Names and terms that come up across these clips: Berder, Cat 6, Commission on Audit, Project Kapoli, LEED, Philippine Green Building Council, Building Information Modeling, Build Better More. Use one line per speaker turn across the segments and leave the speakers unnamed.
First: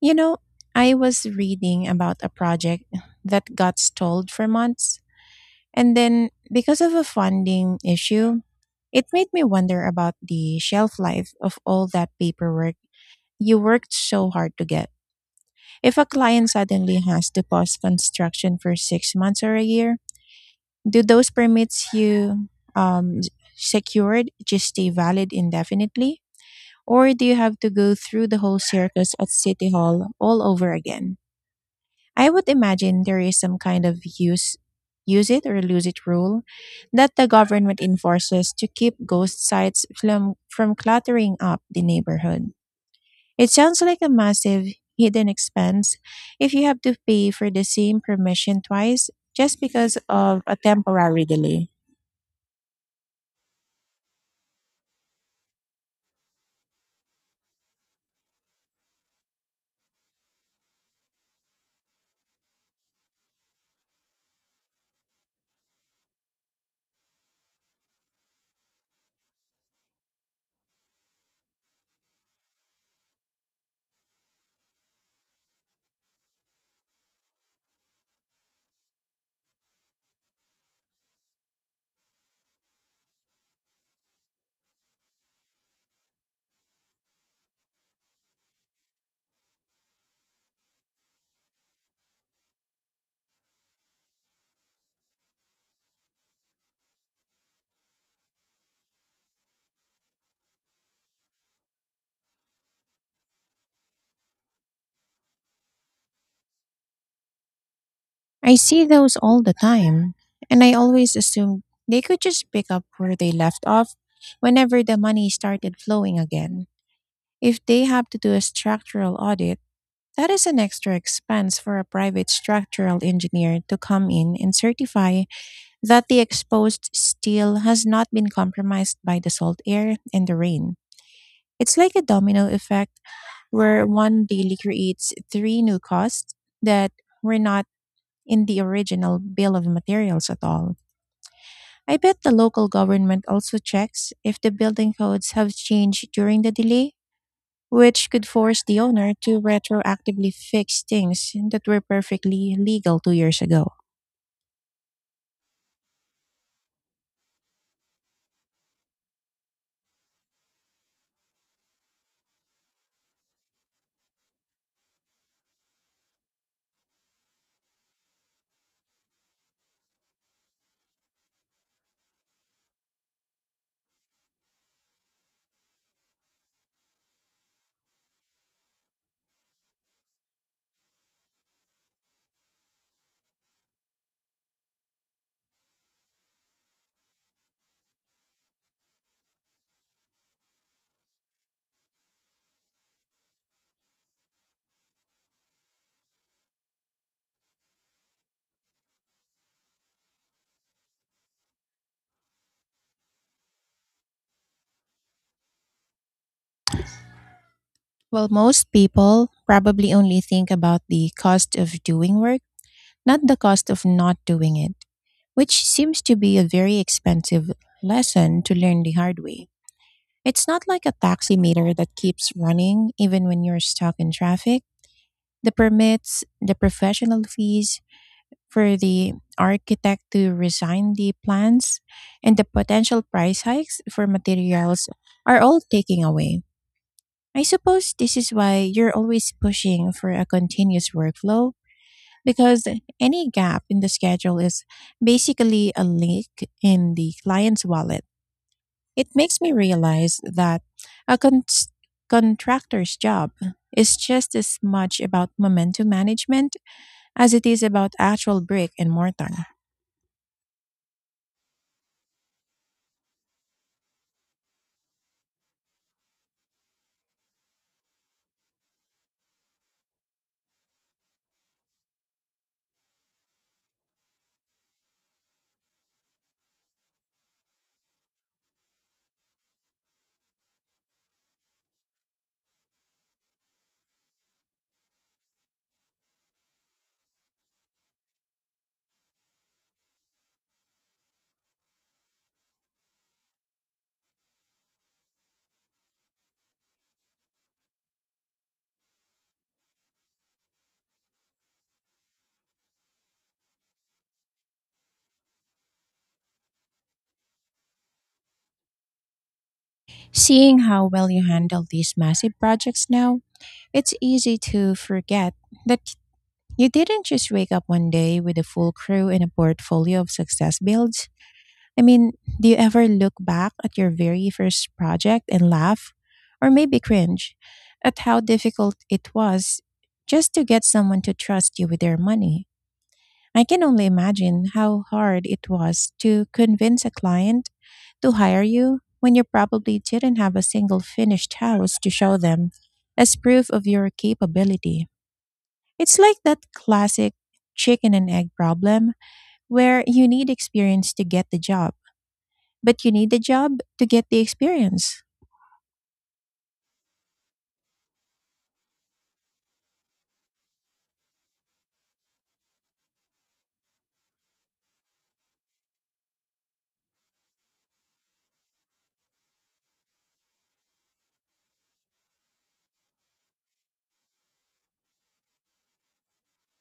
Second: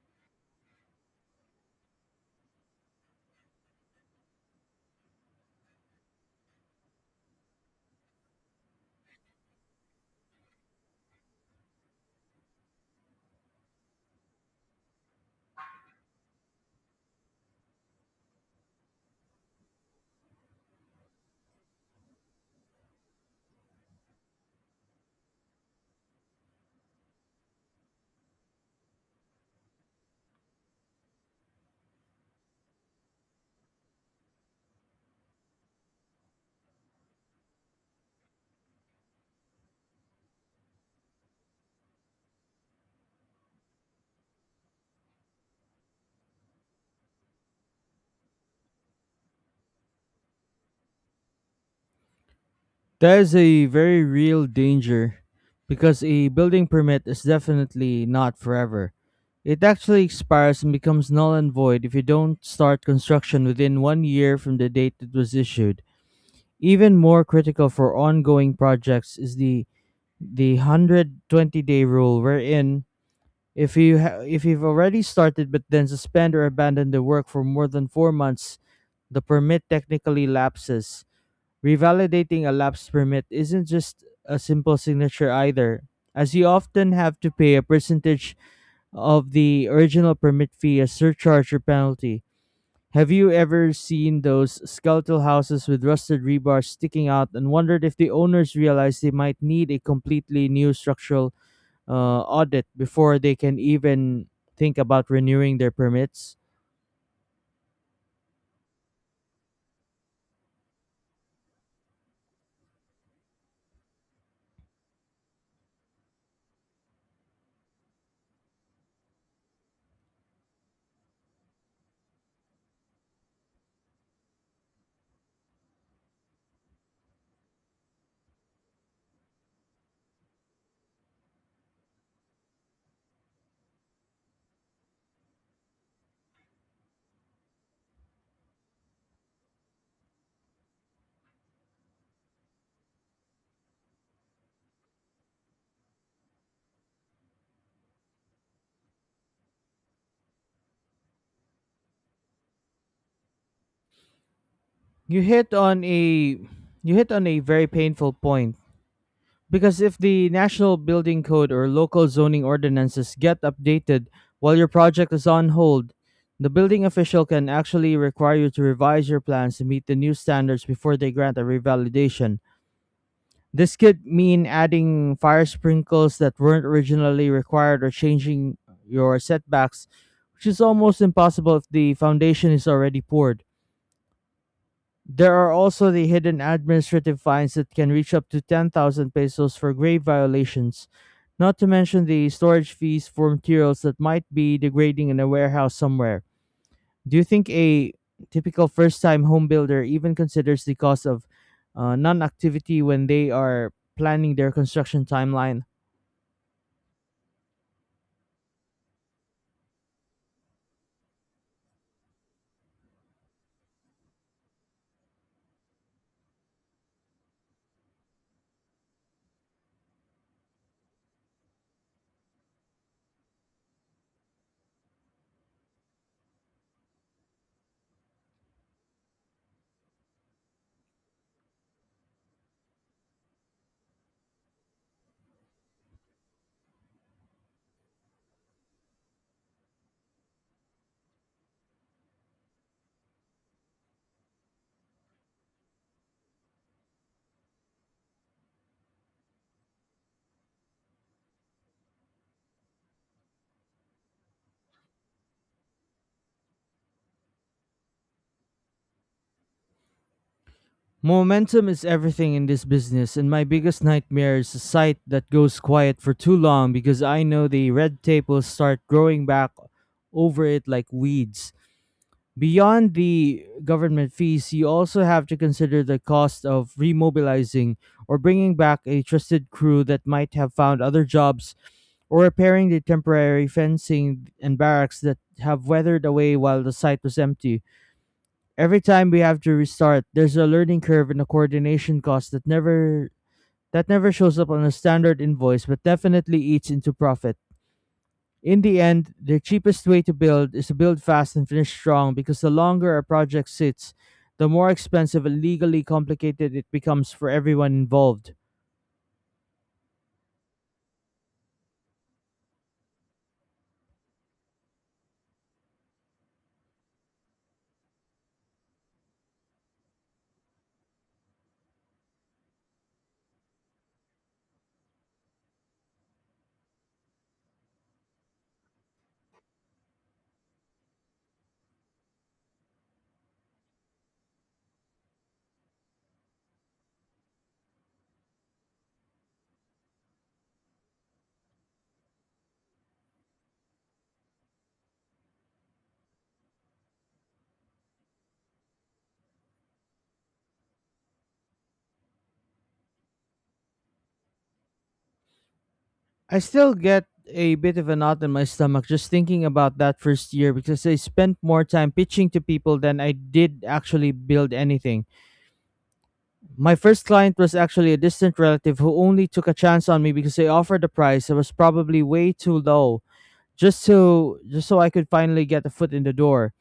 You know, I was reading about a project that got stalled for months, and then because of a funding issue, it made me wonder about the shelf life of all that paperwork you worked so hard to get. If a client suddenly has to pause construction for 6 months or a year, do those permits you um, s- secured just stay valid indefinitely? Or do you have to go through the whole circus at City Hall all over again? I would imagine there is some kind of use it or lose it rule that the government enforces to keep ghost sites from cluttering up the neighborhood. It sounds like a massive hidden expense if you have to pay for the same permission twice just because of a temporary delay.
That is a very real danger because a building permit is definitely not forever. It actually expires and becomes null and void if you don't start construction within 1 year from the date it was issued. Even more critical for ongoing projects is the 120-day rule, wherein if you've already started but then suspend or abandon the work for more than 4 months, the permit technically lapses. Revalidating a lapse permit isn't just a simple signature either, as you often have to pay a percentage of the original permit fee as surcharge or penalty. Have you ever seen those skeletal houses with rusted rebar sticking out and wondered if the owners realize they might need a completely new structural audit before they can even think about renewing their permits?
I see those all the time, and I always assumed they could just pick up where they left off whenever the money started flowing again. If they have to do a structural audit, that is an extra expense for a private structural engineer to come in and certify that the exposed steel has not been compromised by the salt air and the rain. It's like a domino effect where one daily creates three new costs that were not in the original bill of materials at all. I bet the local government also checks if the building codes have changed during the delay, which could force the owner to retroactively fix things that were perfectly legal 2 years ago.
You hit on a you hit on a very painful point, because if the National Building Code or local zoning ordinances get updated while your project is on hold, the building official can actually require you to revise your plans to meet the new standards before they grant a revalidation. This could mean adding fire sprinkles that weren't originally required, or changing your setbacks, which is almost impossible if the foundation is already poured. There are also the hidden administrative fines that can reach up to 10,000 pesos for grave violations, not to mention the storage fees for materials that might be degrading in a warehouse somewhere. Do you think a typical first time home builder even considers the cost of non activity when they are planning their construction timeline?
While most people probably only think about the cost of doing work, not the cost of not doing it, which seems to be a very expensive lesson to learn the hard way. It's not like a taximeter that keeps running even when you're stuck in traffic. The permits, the professional fees for the architect to resign the plans, and the potential price hikes for materials are all taking away. I suppose this is why you're always pushing for a continuous workflow, because any gap in the schedule is basically a leak in the client's wallet. It makes me realize that a contractor's job is just as much about momentum management as it is about actual brick and mortar.
Momentum is everything in this business, and my biggest nightmare is a site that goes quiet for too long, because I know the red tape will start growing back over it like weeds. Beyond the government fees, you also have to consider the cost of remobilizing, or bringing back a trusted crew that might have found other jobs, or repairing the temporary fencing and barracks that have weathered away while the site was empty. Every time we have to restart, there's a learning curve and a coordination cost that never shows up on a standard invoice but definitely eats into profit. In the end, the cheapest way to build is to build fast and finish strong, because the longer a project sits, the more expensive and legally complicated it becomes for everyone involved.
Seeing how well you handle these massive projects now, it's easy to forget that you didn't just wake up one day with a full crew and a portfolio of success builds. I mean, do you ever look back at your very first project and laugh, or maybe cringe, at how difficult it was just to get someone to trust you with their money? I can only imagine how hard it was to convince a client to hire you when you probably didn't have a single finished house to show them as proof of your capability. It's like that classic chicken and egg problem where you need experience to get the job, but you need the job to get the experience.
I still get a bit of a knot in my stomach just thinking about that first year, because I spent more time pitching to people than I did actually build anything. My first client was actually a distant relative who only took a chance on me because they offered a price that was probably way too low, just so I could finally get a foot in the door.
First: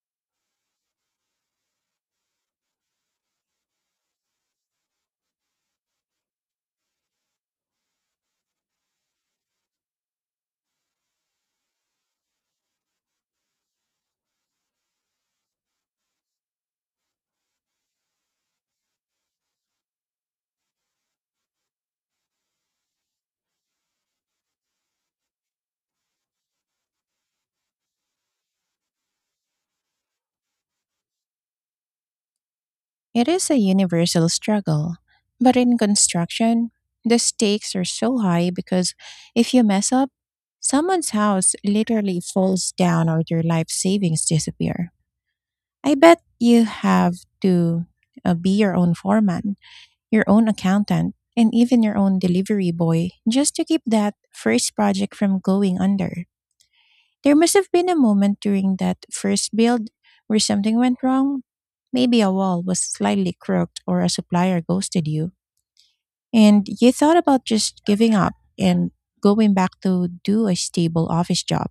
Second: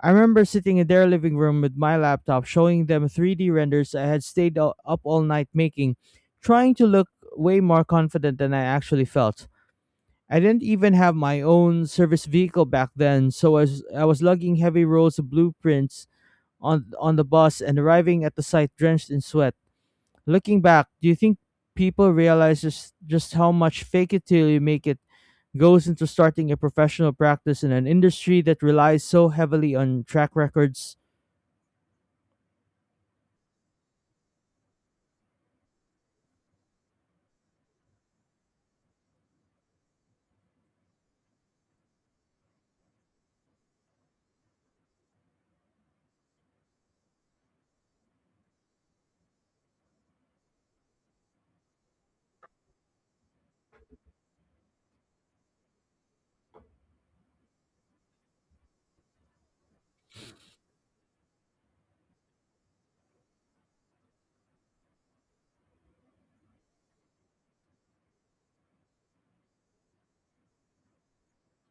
I remember sitting in their living room with my laptop, showing them 3D renders I had stayed up all night making, trying to look way more confident than I actually felt. I didn't even have my own service vehicle back then, so I was lugging heavy rolls of blueprints on the bus and arriving at the site drenched in sweat. Looking back, do you think people realize just how much fake it till you make it goes into starting a professional practice in an industry that relies so heavily on track records?
It is a universal struggle, but in construction, the stakes are so high because if you mess up, someone's house literally falls down or their life savings disappear. I bet you have to be your own foreman, your own accountant, and even your own delivery boy just to keep that first project from going under. There must have been a moment during that first build where something went wrong. Maybe a wall was slightly crooked or a supplier ghosted you. And you thought about just giving up and going back to do a stable office job.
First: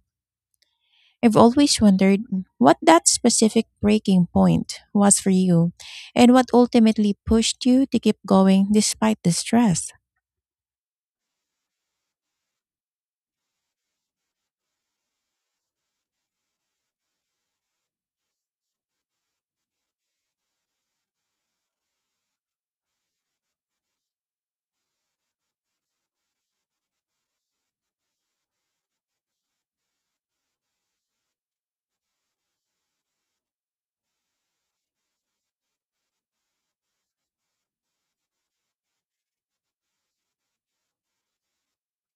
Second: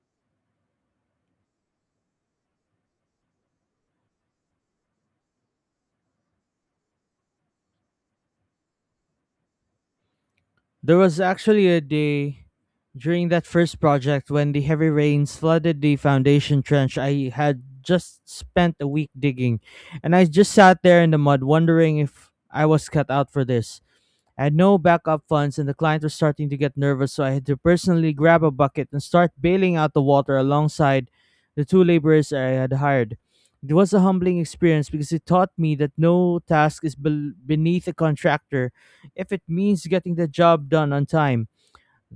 I've always wondered what that specific breaking point was for you and what ultimately pushed you to keep going despite the stress.
There was actually a day during that first project when the heavy rains flooded the foundation trench I had just spent a week digging, and I just sat there in the mud wondering if I was cut out for this. I had no backup funds, and the client was starting to get nervous, so I had to personally grab a bucket and start bailing out the water alongside the two laborers I had hired. It was a humbling experience, because it taught me that no task is bel beneath a contractor if it means getting the job done on time.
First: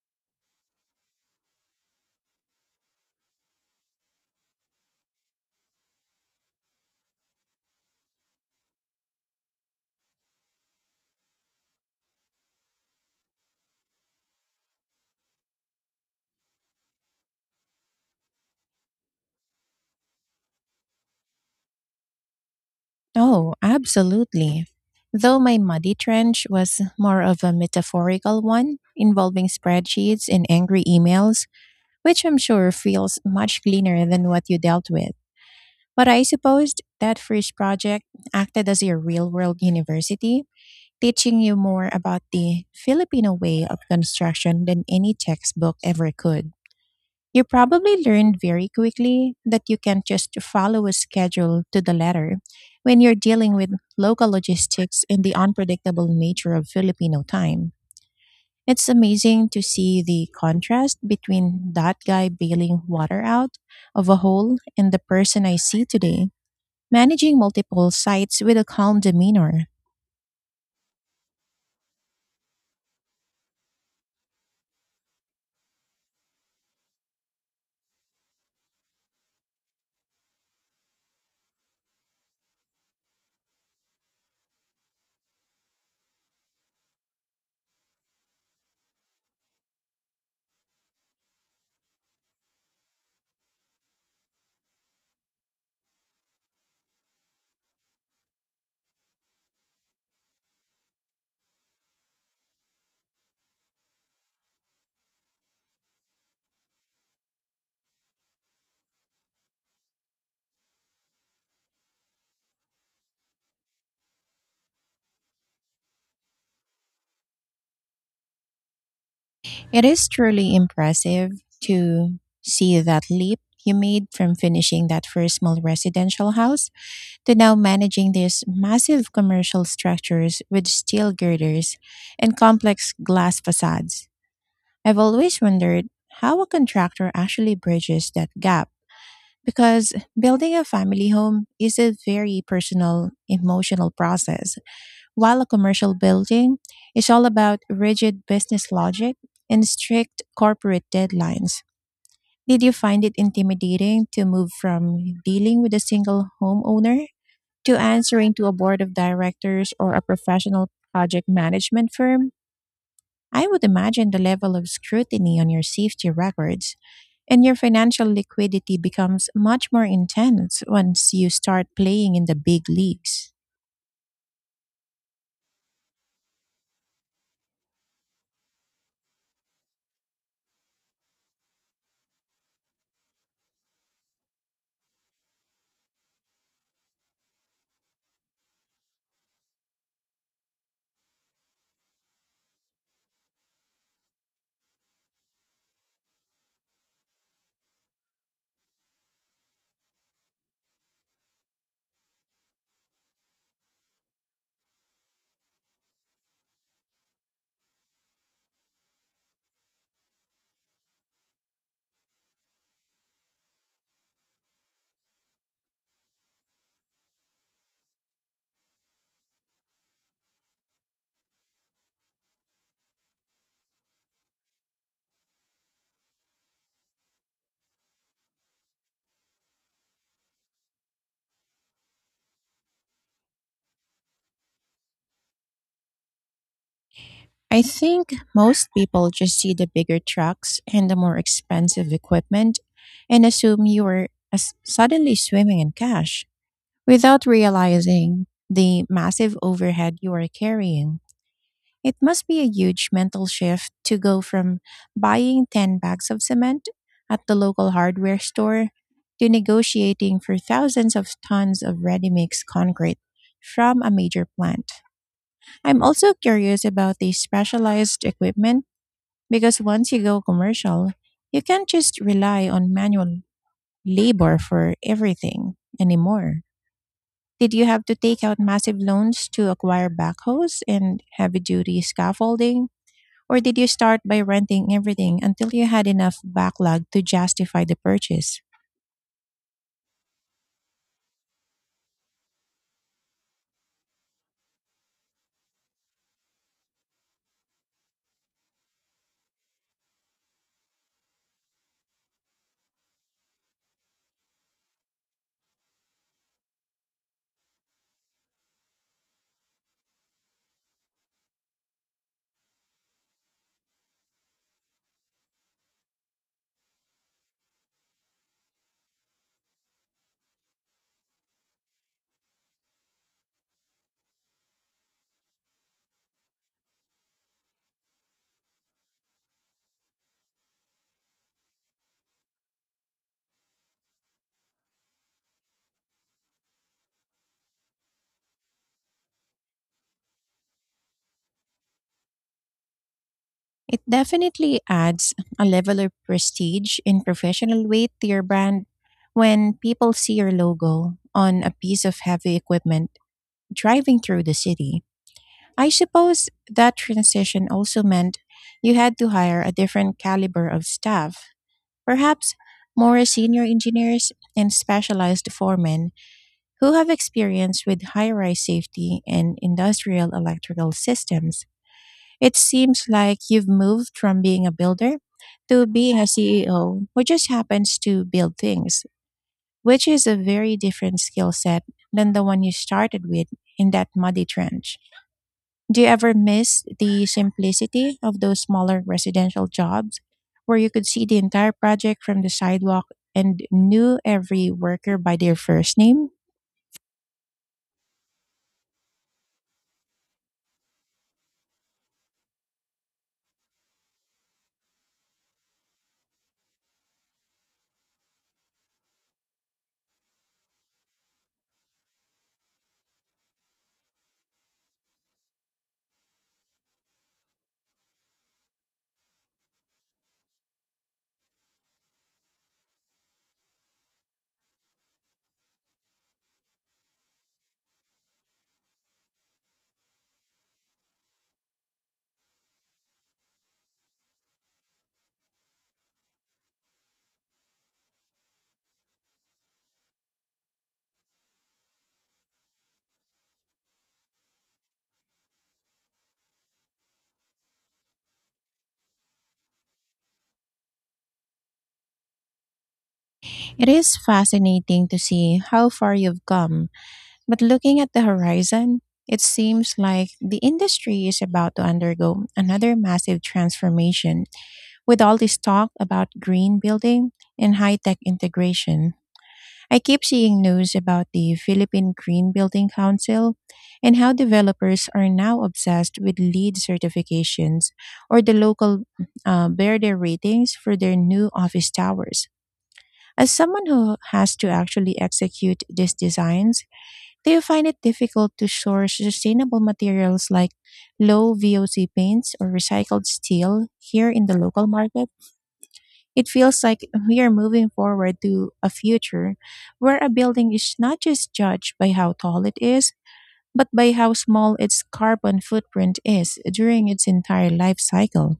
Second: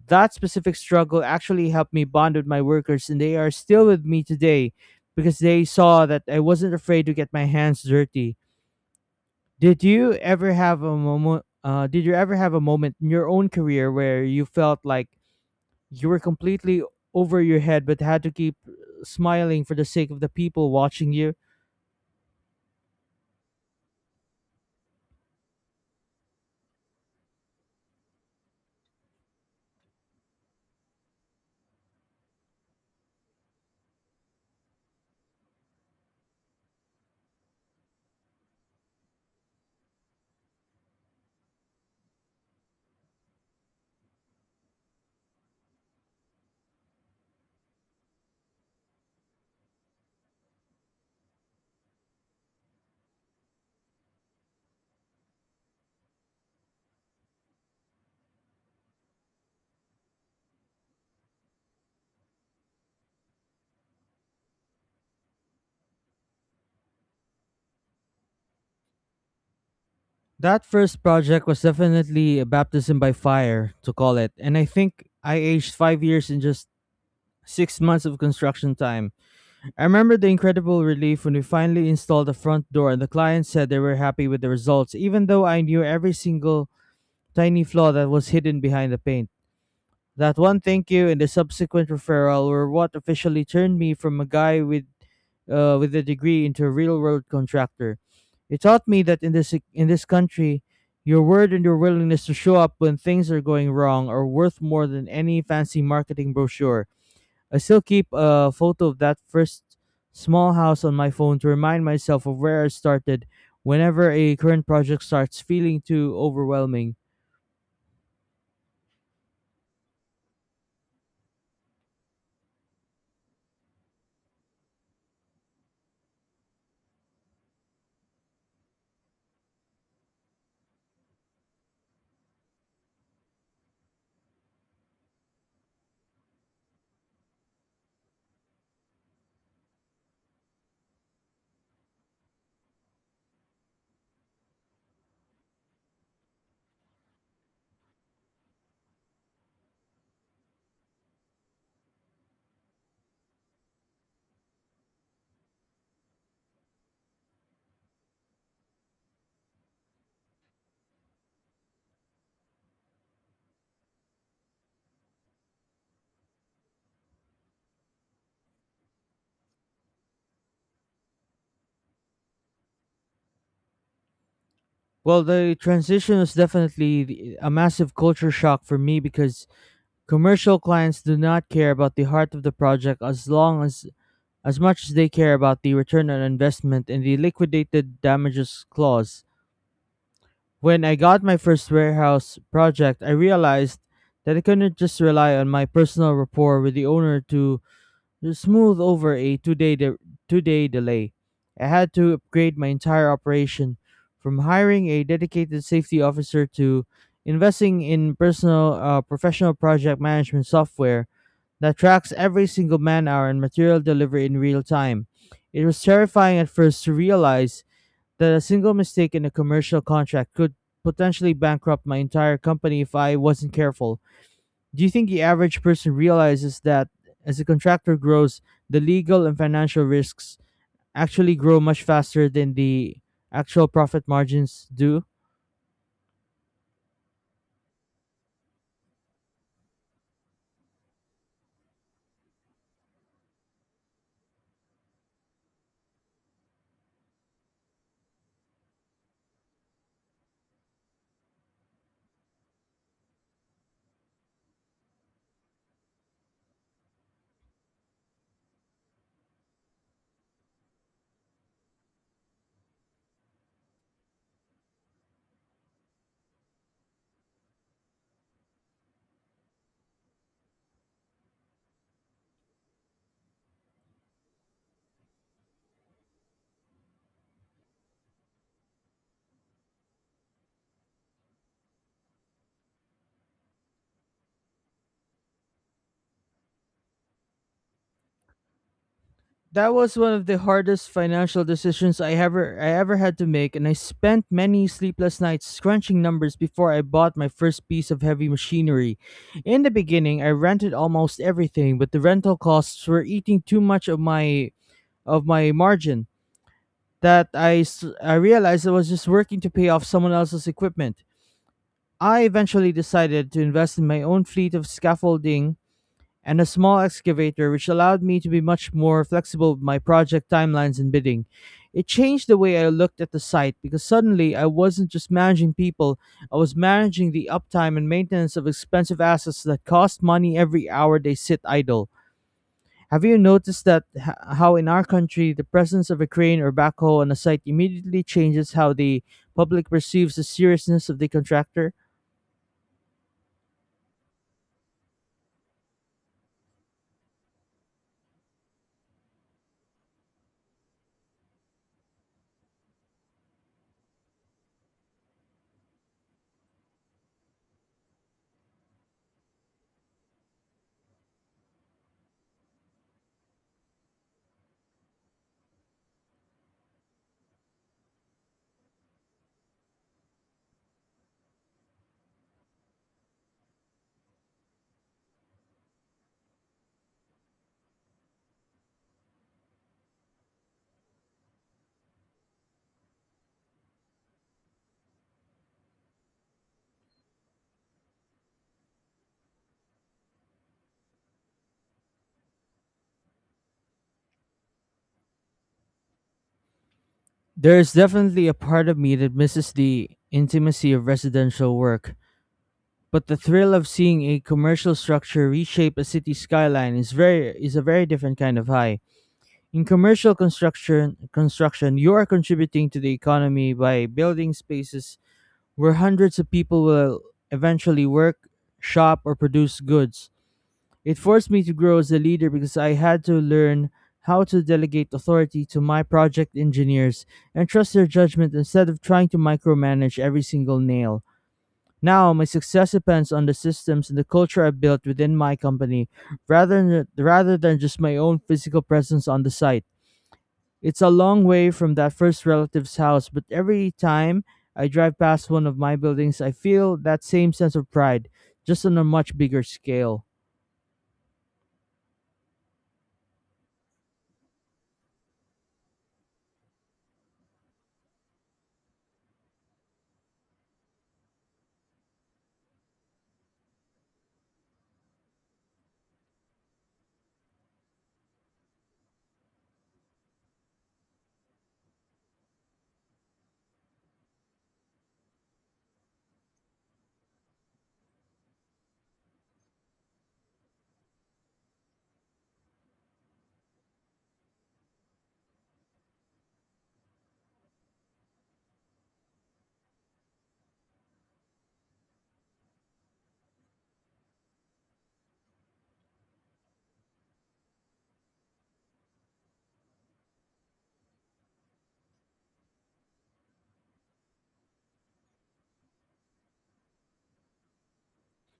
That specific struggle actually helped me bond with my workers, and they are still with me today because they saw that I wasn't afraid to get my hands dirty. Did you ever have a moment in your own career where you felt like you were completely over your head but had to keep smiling for the sake of the people watching you?
Oh, absolutely. Though my muddy trench was more of a metaphorical one, involving spreadsheets and angry emails, which I'm sure feels much cleaner than what you dealt with. But I supposed that first project acted as your real world university, teaching you more about the Filipino way of construction than any textbook ever could. You probably learned very quickly that you can't just follow a schedule to the letter when you're dealing with local logistics and the unpredictable nature of Filipino time. It's amazing to see the contrast between that guy bailing water out of a hole and the person I see today, managing multiple sites with a calm demeanor.
That first project was definitely a baptism by fire, to call it, and I think I aged 5 years in just 6 months of construction time. I remember the incredible relief when we finally installed the front door and the client said they were happy with the results, even though I knew every single tiny flaw that was hidden behind the paint. That one thank you and the subsequent referral were what officially turned me from a guy with a degree into a real world contractor. It taught me that in this country, your word and your willingness to show up when things are going wrong are worth more than any fancy marketing brochure. I still keep a photo of that first small house on my phone to remind myself of where I started, whenever a current project starts feeling too overwhelming.
It is truly impressive to see that leap you made from finishing that first small residential house to now managing these massive commercial structures with steel girders and complex glass facades. I've always wondered how a contractor actually bridges that gap, because building a family home is a very personal, emotional process, while a commercial building is all about rigid business logic and strict corporate deadlines. Did you find it intimidating to move from dealing with a single homeowner to answering to a board of directors or a professional project management firm? I would imagine the level of scrutiny on your safety records and your financial liquidity becomes much more intense once you start playing in the big leagues.
Well, the transition was definitely a massive culture shock for me, because commercial clients do not care about the heart of the project as much as they care about the return on investment and the liquidated damages clause. When I got my first warehouse project, I realized that I couldn't just rely on my personal rapport with the owner to smooth over a two-day delay. I had to upgrade my entire operation, from hiring a dedicated safety officer to investing in personal professional project management software that tracks every single man hour and material delivery in real time. It was terrifying at first to realize that a single mistake in a commercial contract could potentially bankrupt my entire company if I wasn't careful. Do you think the average person realizes that, as a contractor grows, the legal and financial risks actually grow much faster than the actual profit margins do?
I think most people just see the bigger trucks and the more expensive equipment and assume you are suddenly swimming in cash without realizing the massive overhead you are carrying. It must be a huge mental shift to go from buying 10 bags of cement at the local hardware store to negotiating for thousands of tons of ready mix concrete from a major plant. I'm also curious about the specialized equipment, because once you go commercial, you can't just rely on manual labor for everything anymore. Did you have to take out massive loans to acquire backhoes and heavy duty scaffolding? Or did you start by renting everything until you had enough backlog to justify the purchase?
That was one of the hardest financial decisions I ever had to make, and I spent many sleepless nights crunching numbers before I bought my first piece of heavy machinery. In the beginning, I rented almost everything, but the rental costs were eating too much of my margin that I realized I was just working to pay off someone else's equipment. I eventually decided to invest in my own fleet of scaffolding and a small excavator, which allowed me to be much more flexible with my project timelines and bidding. It changed the way I looked at the site, because suddenly I wasn't just managing people, I was managing the uptime and maintenance of expensive assets that cost money every hour they sit idle. Have you noticed how in our country the presence of a crane or backhoe on a site immediately changes how the public perceives the seriousness of the contractor?
It definitely adds a level of prestige and professional weight to your brand when people see your logo on a piece of heavy equipment driving through the city. I suppose that transition also meant you had to hire a different caliber of staff, perhaps more senior engineers and specialized foremen who have experience with high rise safety and industrial electrical systems. It seems like you've moved from being a builder to being a CEO who just happens to build things, which is a very different skill set than the one you started with in that muddy trench. Do you ever miss the simplicity of those smaller residential jobs where you could see the entire project from the sidewalk and knew every worker by their first name?
There is definitely a part of me that misses the intimacy of residential work, but the thrill of seeing a commercial structure reshape a city skyline is a very different kind of high. In commercial construction, you are contributing to the economy by building spaces where hundreds of people will eventually work, shop, or produce goods. It forced me to grow as a leader, because I had to learn how to delegate authority to my project engineers and trust their judgment instead of trying to micromanage every single nail. Now, my success depends on the systems and the culture I built within my company, rather than just my own physical presence on the site. It's a long way from that first relative's house, but every time I drive past one of my buildings, I feel that same sense of pride, just on a much bigger scale.
It is fascinating to see how far you've come, but looking at the horizon, it seems like the industry is about to undergo another massive transformation with all this talk about green building and high tech integration. I keep seeing news about the Philippine Green Building Council and how developers are now obsessed with LEED certifications or the local Berder ratings for their new office towers. As someone who has to actually execute these designs, do you find it difficult to source sustainable materials like low VOC paints or recycled steel here in the local market? It feels like we are moving forward to a future where a building is not just judged by how tall it is, but by how small its carbon footprint is during its entire life cycle.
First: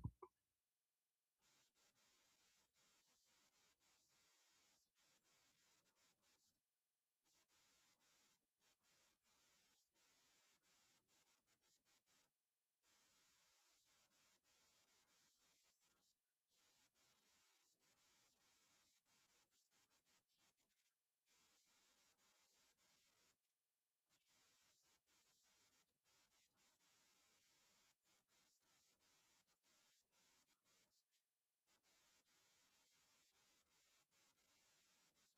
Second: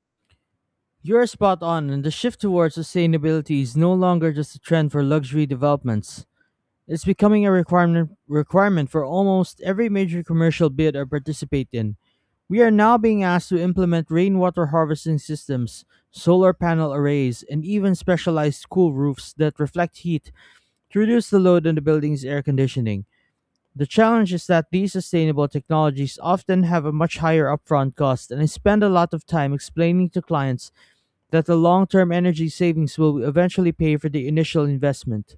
You're spot on, and the shift towards sustainability is no longer just a trend for luxury developments. It's becoming a requirement for almost every major commercial bid I participate in. We are now being asked to implement rainwater harvesting systems, solar panel arrays, and even specialized cool roofs that reflect heat to reduce the load on the building's air conditioning. The challenge is that these sustainable technologies often have a much higher upfront cost, and I spend a lot of time explaining to clients that the long term energy savings will eventually pay for the initial investment.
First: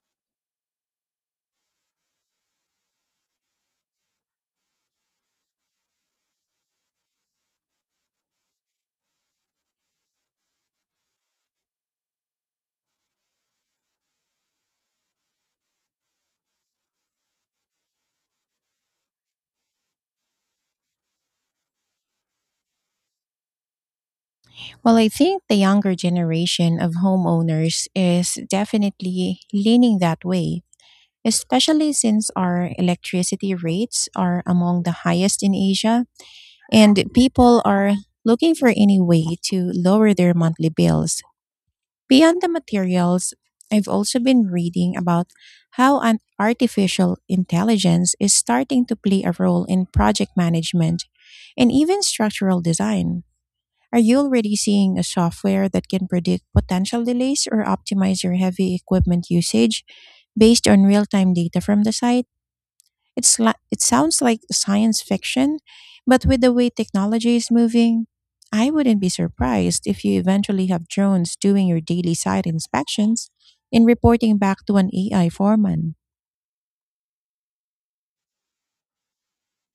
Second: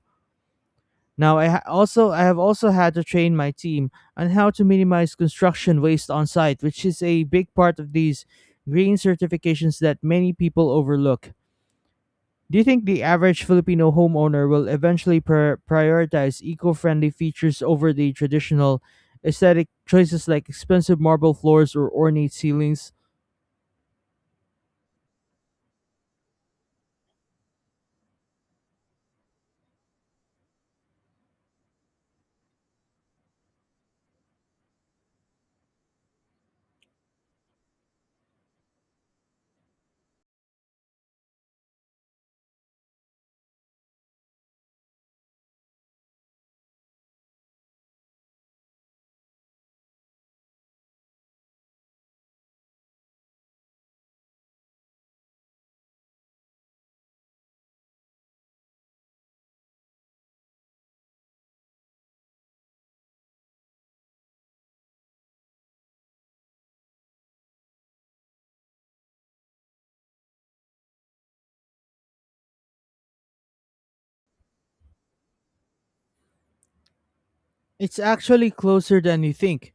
Now, also I have also had to train my team on how to minimize construction waste on site, which is a big part of these green certifications that many people overlook. Do you think the average Filipino homeowner will eventually prioritize eco friendly features over the traditional aesthetic choices like expensive marble floors or ornate ceilings?
Well, I think the younger generation of homeowners is definitely leaning that way, especially since our electricity rates are among the highest in Asia, and people are looking for any way to lower their monthly bills. Beyond the materials, I've also been reading about how an artificial intelligence is starting to play a role in project management and even structural design. Are you already seeing a software that can predict potential delays or optimize your heavy equipment usage based on real time data from the site? It's like, it sounds like science fiction, but with the way technology is moving, I wouldn't be surprised if you eventually have drones doing your daily site inspections and reporting back to an AI foreman.
It's actually closer than you think,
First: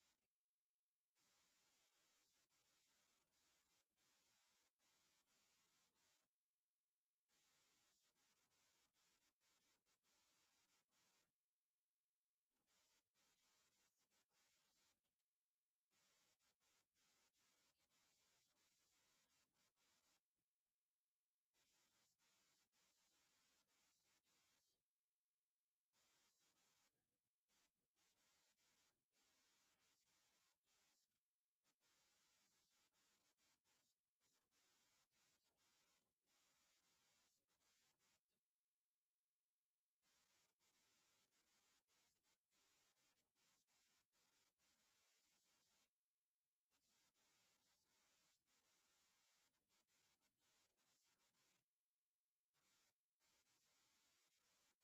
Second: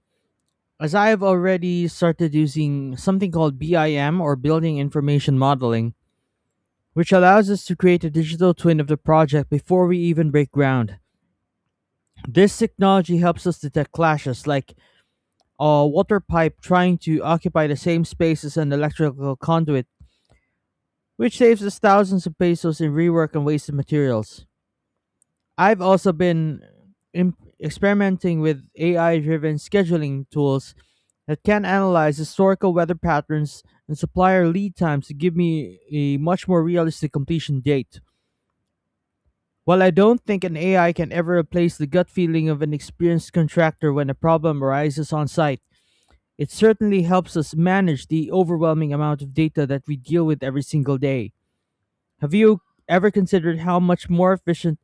as I have already started using something called BIM, or Building Information Modeling, which allows us to create a digital twin of the project before we even break ground. This technology helps us detect clashes, like a water pipe trying to occupy the same space as an electrical conduit, which saves us thousands of pesos in rework and wasted materials. I've also been im- experimenting with AI driven scheduling tools that can analyze historical weather patterns and supplier lead times to give me a much more realistic completion date. While I don't think an AI can ever replace the gut feeling of an experienced contractor when a problem arises on site, it certainly helps us manage the overwhelming amount of data that we deal with every single day. Have you ever considered how much more efficient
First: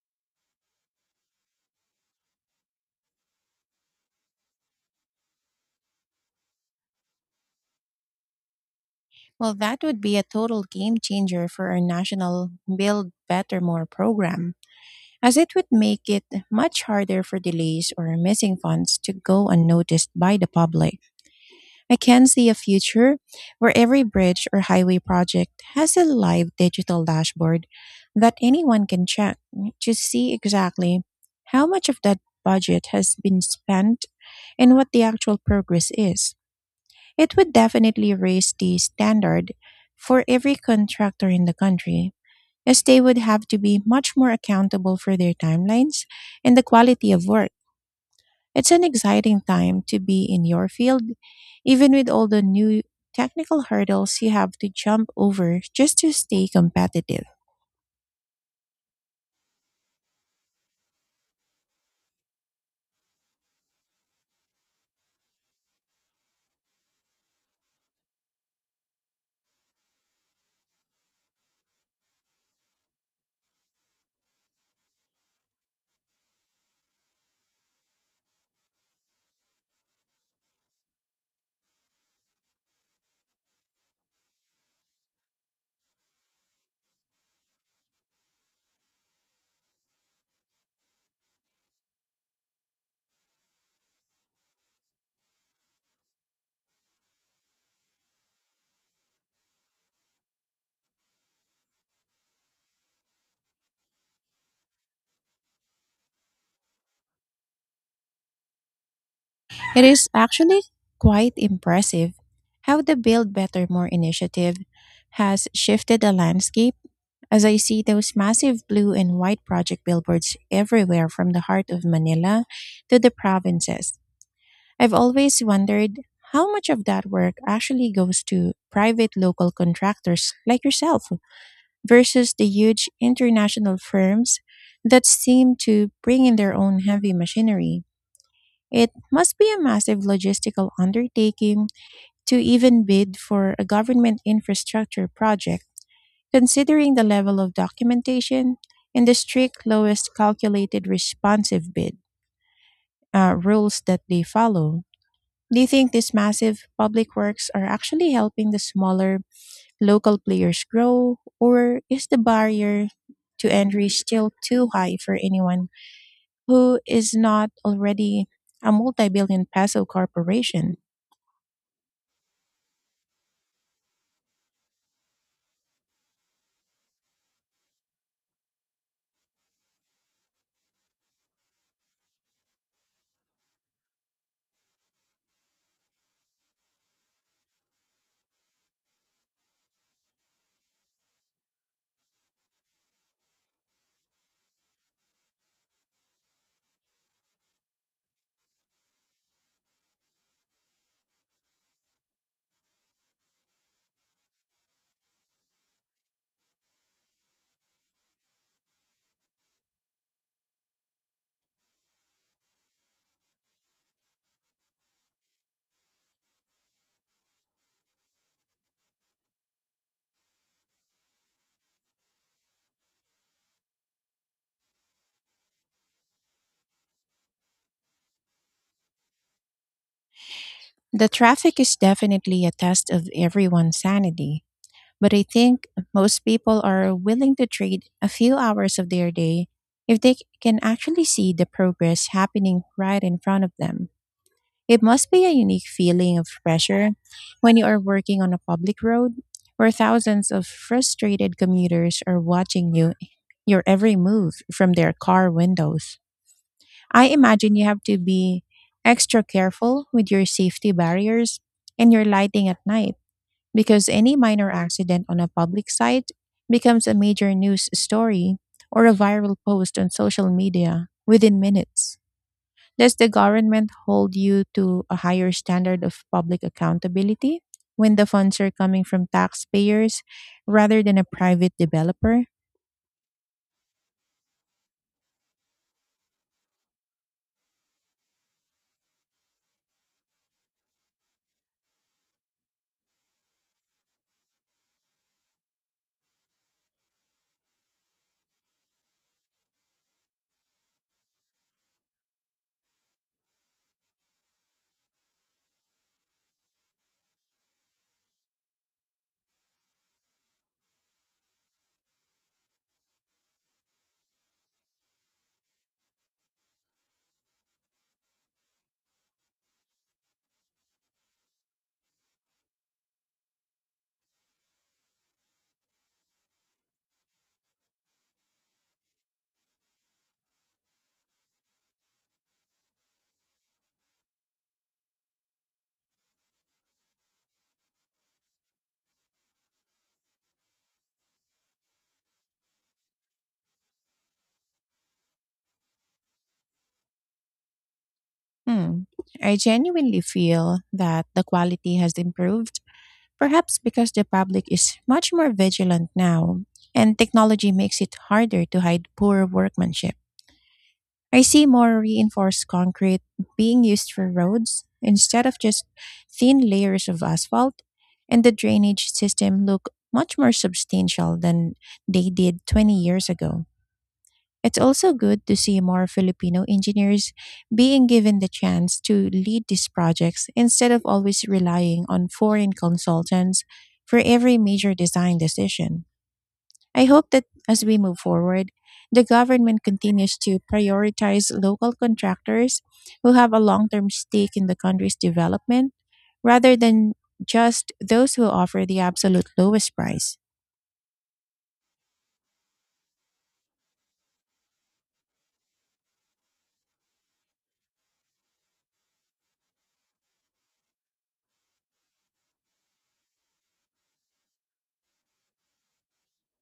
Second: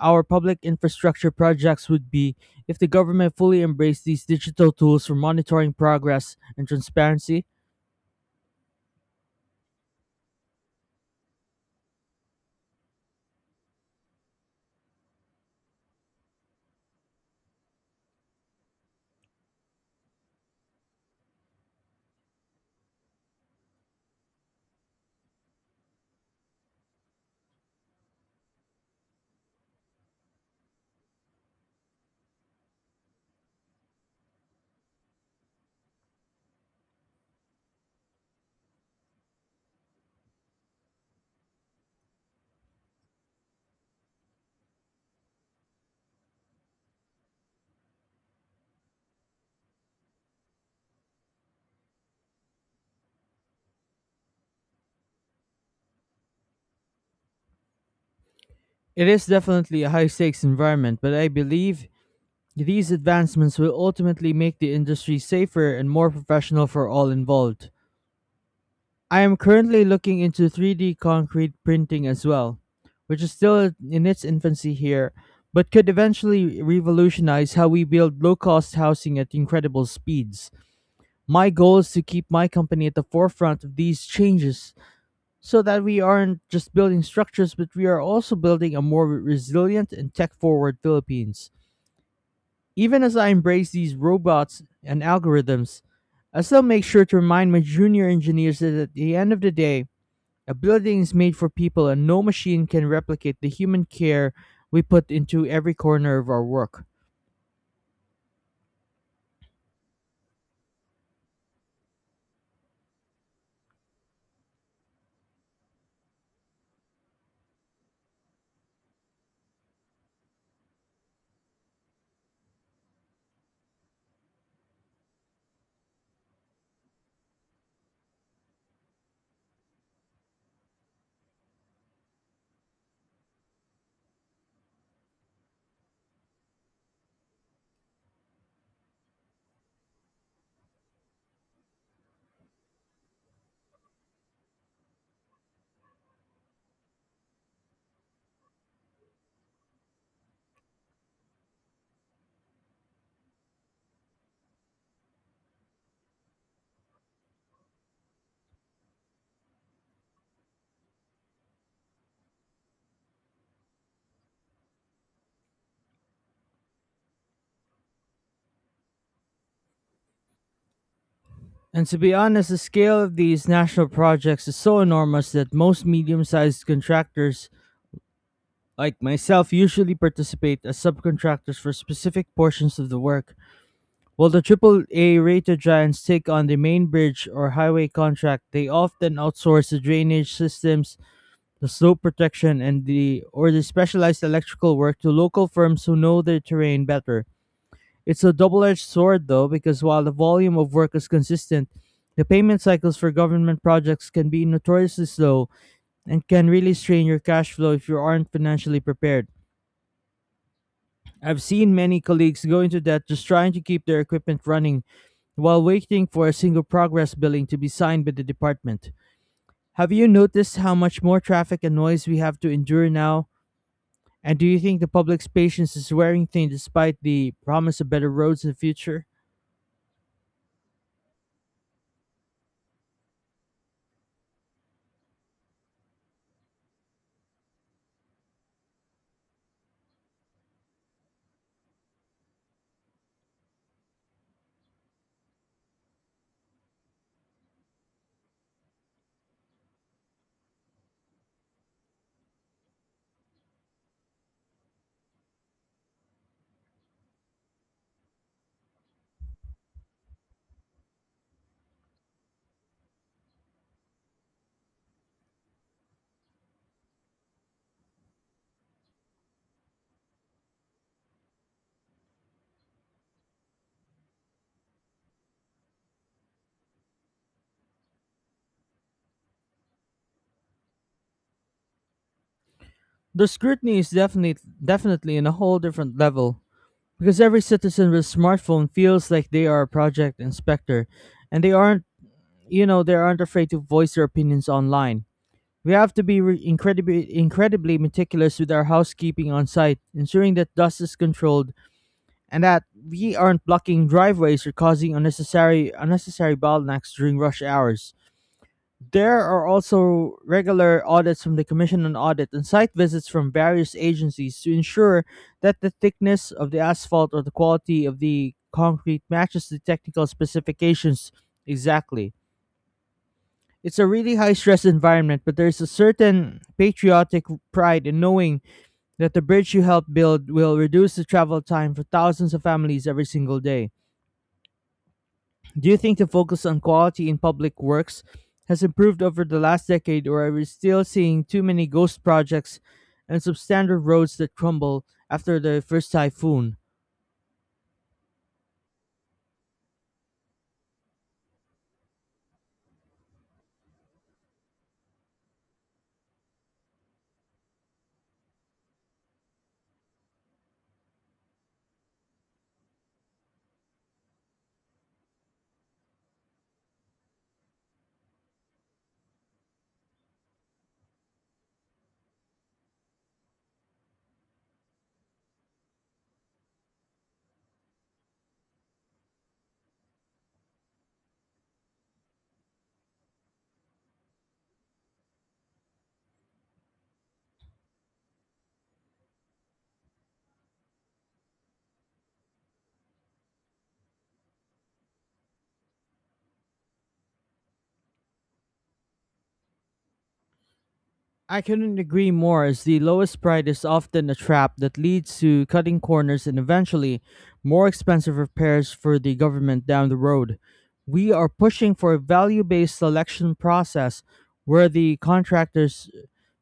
our public infrastructure projects would be if the government fully embraced these digital tools for monitoring progress and transparency?
Well, that would be a total game changer for our national Build Better More program, as it would make it much harder for delays or missing funds to go unnoticed by the public. I can see a future where every bridge or highway project has a live digital dashboard that anyone can check to see exactly how much of that budget has been spent and what the actual progress is. It would definitely raise the standard for every contractor in the country, as they would have to be much more accountable for their timelines and the quality of work. It's an exciting time to be in your field, even with all the new technical hurdles you have to jump over just to stay competitive.
It is definitely a high stakes environment, but I believe these advancements will ultimately make the industry safer and more professional for all involved. I am currently looking into 3D concrete printing as well, which is still in its infancy here, but could eventually revolutionize how we build low cost housing at incredible speeds. My goal is to keep my company at the forefront of these changes, so that we aren't just building structures, but we are also building a more resilient and tech forward Philippines. Even as I embrace these robots and algorithms, I still make sure to remind my junior engineers that, at the end of the day, a building is made for people, and no machine can replicate the human care we put into every corner of our work.
It is actually quite impressive how the Build Better More initiative has shifted the landscape, as I see those massive blue and white project billboards everywhere from the heart of Manila to the provinces. I've always wondered how much of that work actually goes to private local contractors like yourself, versus the huge international firms that seem to bring in their own heavy machinery. It must be a massive logistical undertaking to even bid for a government infrastructure project, considering the level of documentation and the strict lowest calculated responsive bid rules that they follow. Do you think these massive public works are actually helping the smaller local players grow, or is the barrier to entry still too high for anyone who is not already a multi billion peso corporation?
And to be honest, the scale of these national projects is so enormous that most medium sized contractors, like myself, usually participate as subcontractors for specific portions of the work. While the triple-A rated giants take on the main bridge or highway contract, they often outsource the drainage systems, the slow protection, and the specialized electrical work to local firms who know their terrain better. It's a double-edged sword though, because while the volume of work is consistent, the payment cycles for government projects can be notoriously slow and can really strain your cash flow if you aren't financially prepared. I've seen many colleagues go into debt just trying to keep their equipment running while waiting for a single progress billing to be signed by the department. Have you noticed how much more traffic and noise we have to endure now? And do you think the public's patience is wearing thin despite the promise of better roads in the future?
The traffic is definitely a test of everyone's sanity, but I think most people are willing to trade a few hours of their day if they can actually see the progress happening right in front of them. It must be a unique feeling of pressure when you are working on a public road where thousands of frustrated commuters are watching your every move from their car windows. I imagine you have to be extra careful with your safety barriers and your lighting at night, because any minor accident on a public site becomes a major news story or a viral post on social media within minutes. Does the government hold you to a higher standard of public accountability when the funds are coming from taxpayers rather than a private developer?
The scrutiny is definitely on a whole different level, because every citizen with a smartphone feels like they are a project inspector, and they aren't afraid to voice their opinions online. We have to be incredibly meticulous with our housekeeping on site, ensuring that dust is controlled and that we aren't blocking driveways or causing unnecessary bottlenecks during rush hours. There are also regular audits from the Commission on Audit and site visits from various agencies to ensure that the thickness of the asphalt or the quality of the concrete matches the technical specifications exactly. It's a really high stress environment, but there's a certain patriotic pride in knowing that the bridge you helped build will reduce the travel time for thousands of families every single day. Do you think the focus on quality in public works has improved over the last decade, or are we still seeing too many ghost projects and substandard roads that crumble after the first typhoon?
Hmm. I genuinely feel that the quality has improved, perhaps because the public is much more vigilant now and technology makes it harder to hide poor workmanship. I see more reinforced concrete being used for roads instead of just thin layers of asphalt, and the drainage system look much more substantial than they did 20 years ago. It's also good to see more Filipino engineers being given the chance to lead these projects instead of always relying on foreign consultants for every major design decision. I hope that as we move forward, the government continues to prioritize local contractors who have a long term stake in the country's development rather than just those who offer the absolute lowest price.
I couldn't agree more, as the lowest price is often a trap that leads to cutting corners and eventually more expensive repairs for the government down the road. We are pushing for a value based selection process where the contractor's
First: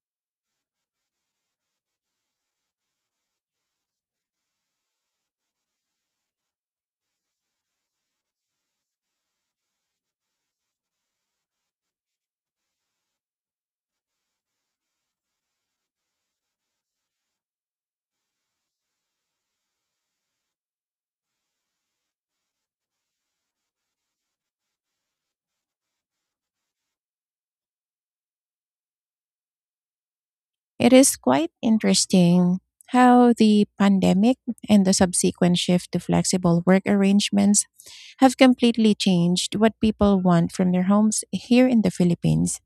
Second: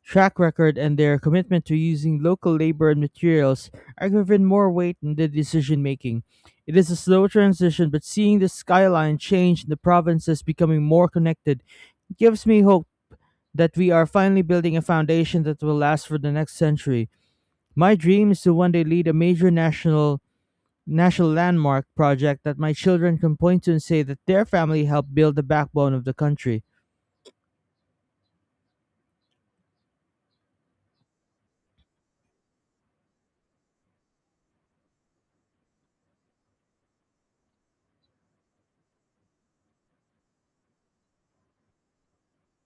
track record and their commitment to using local labor and materials are given more weight in the decision making. It is a slow transition, but seeing the skyline change and the provinces becoming more connected gives me hope that we are finally building a foundation that will last for the next century. My dream is to one day lead a major national landmark project that my children can point to and say that their family helped build the backbone of the country.
It is quite interesting how the pandemic and the subsequent shift to flexible work arrangements have completely changed what people want from their homes here in the Philippines.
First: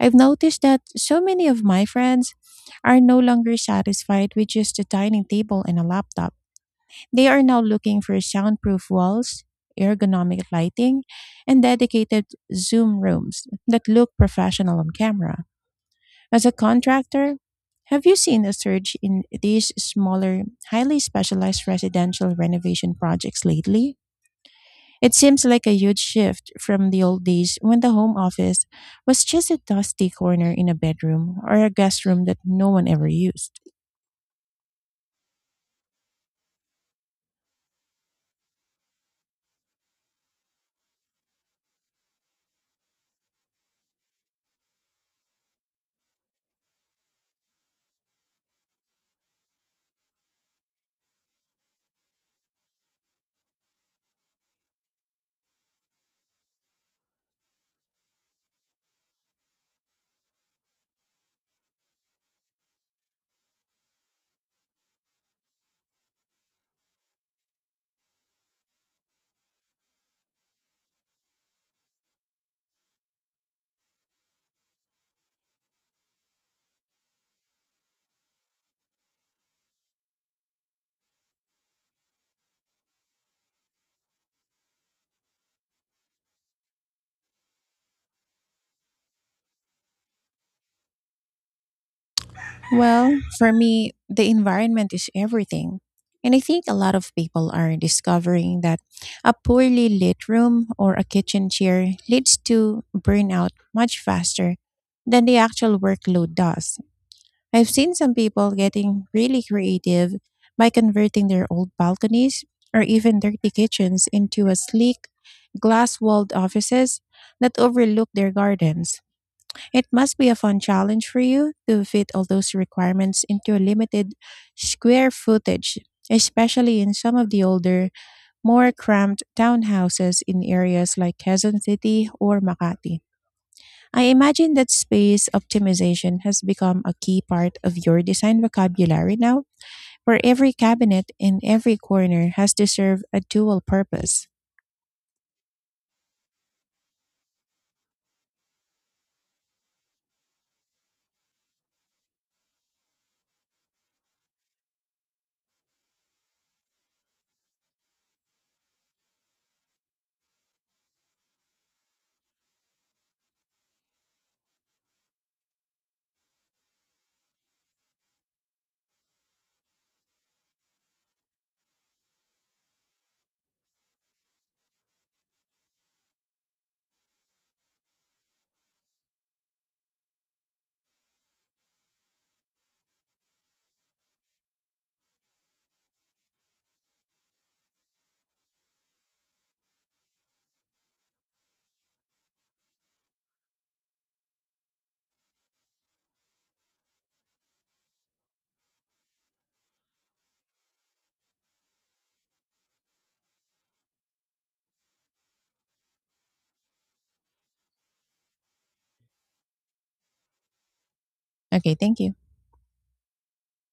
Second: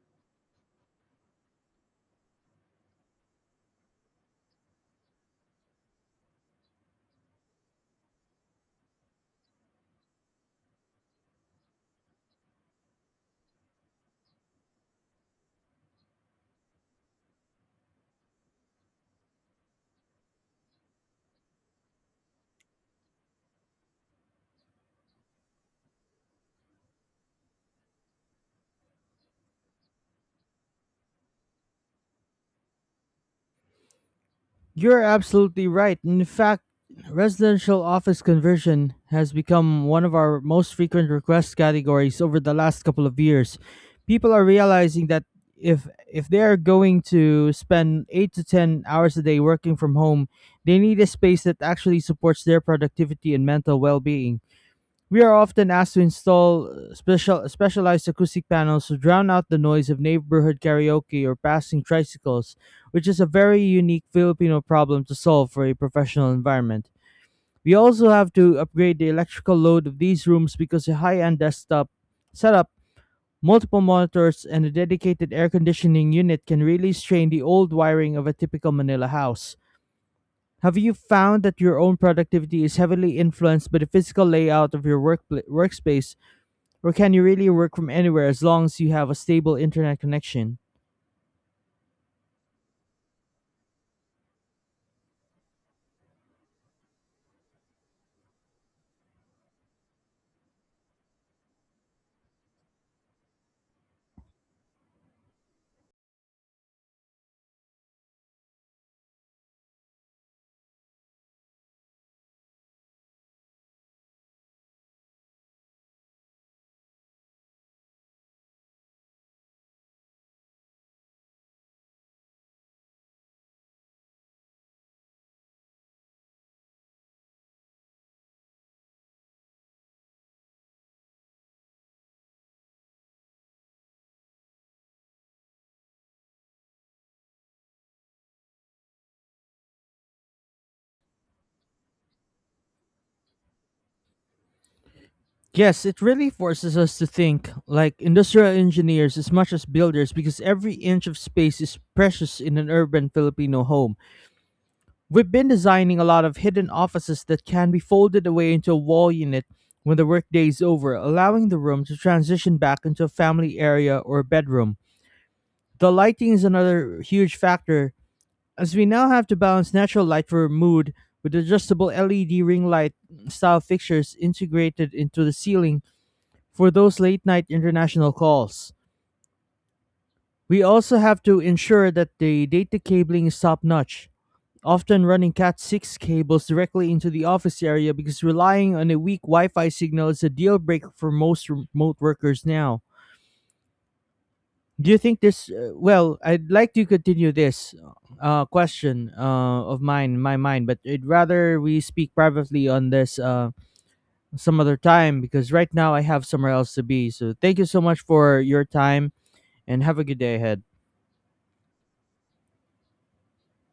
I've noticed that so many of my friends are no longer satisfied with just a dining table and a laptop. They are now looking for soundproof walls, ergonomic lighting, and dedicated Zoom rooms that look professional on camera. As a contractor, have you seen a surge in these smaller, highly specialized residential renovation projects lately? It seems like a huge shift from the old days when the home office was just a dusty corner in a bedroom or a guest room that no one ever used.
You're absolutely right. In fact, residential office conversion has become one of our most frequent request categories over the last couple of years. People are realizing that, if they are going to spend 8 to 10 hours a day working from home, they need a space that actually supports their productivity and mental well-being. We are often asked to install specialized acoustic panels to drown out the noise of neighborhood karaoke or passing tricycles, which is a very unique Filipino problem to solve for a professional environment. We also have to upgrade the electrical load of these rooms, because a high-end desktop setup, multiple monitors, and a dedicated air conditioning unit can really strain the old wiring of a typical Manila house. Have you found that your own productivity is heavily influenced by the physical layout of your workspace, or can you really work from anywhere as long as you have a stable internet connection?
Well, for me, the environment is everything. And I think a lot of people are discovering that a poorly lit room or a kitchen chair leads to burnout much faster than the actual workload does. I've seen some people getting really creative by converting their old balconies or even dirty kitchens into a sleek, glass walled offices that overlook their gardens. It must be a fun challenge for you to fit all those requirements into a limited square footage, especially in some of the older, more cramped townhouses in areas like Quezon City or Makati. I imagine that space optimization has become a key part of your design vocabulary now, where every cabinet in every corner has to serve a dual purpose.
Yes, it really forces us to think like industrial engineers as much as builders, because every inch of space is precious in an urban Filipino home. We've been designing a lot of hidden offices that can be folded away into a wall unit when the workday is over, allowing the room to transition back into a family area or bedroom. The lighting is another huge factor, as we now have to balance natural light for mood with adjustable LED ring light style fixtures integrated into the ceiling for those late night international calls. We also have to ensure that the data cabling is top notch, often running Cat 6 cables directly into the office area, because relying on a weak Wi Fi signal is a deal breaker for most remote workers now. Do you think this Well, I'd like to continue this question, of mine, my mind, but I'd rather we speak privately on this some other time, because right now I have somewhere else to be. So, thank you so much for your time, and have a good day ahead.
Okay, thank you.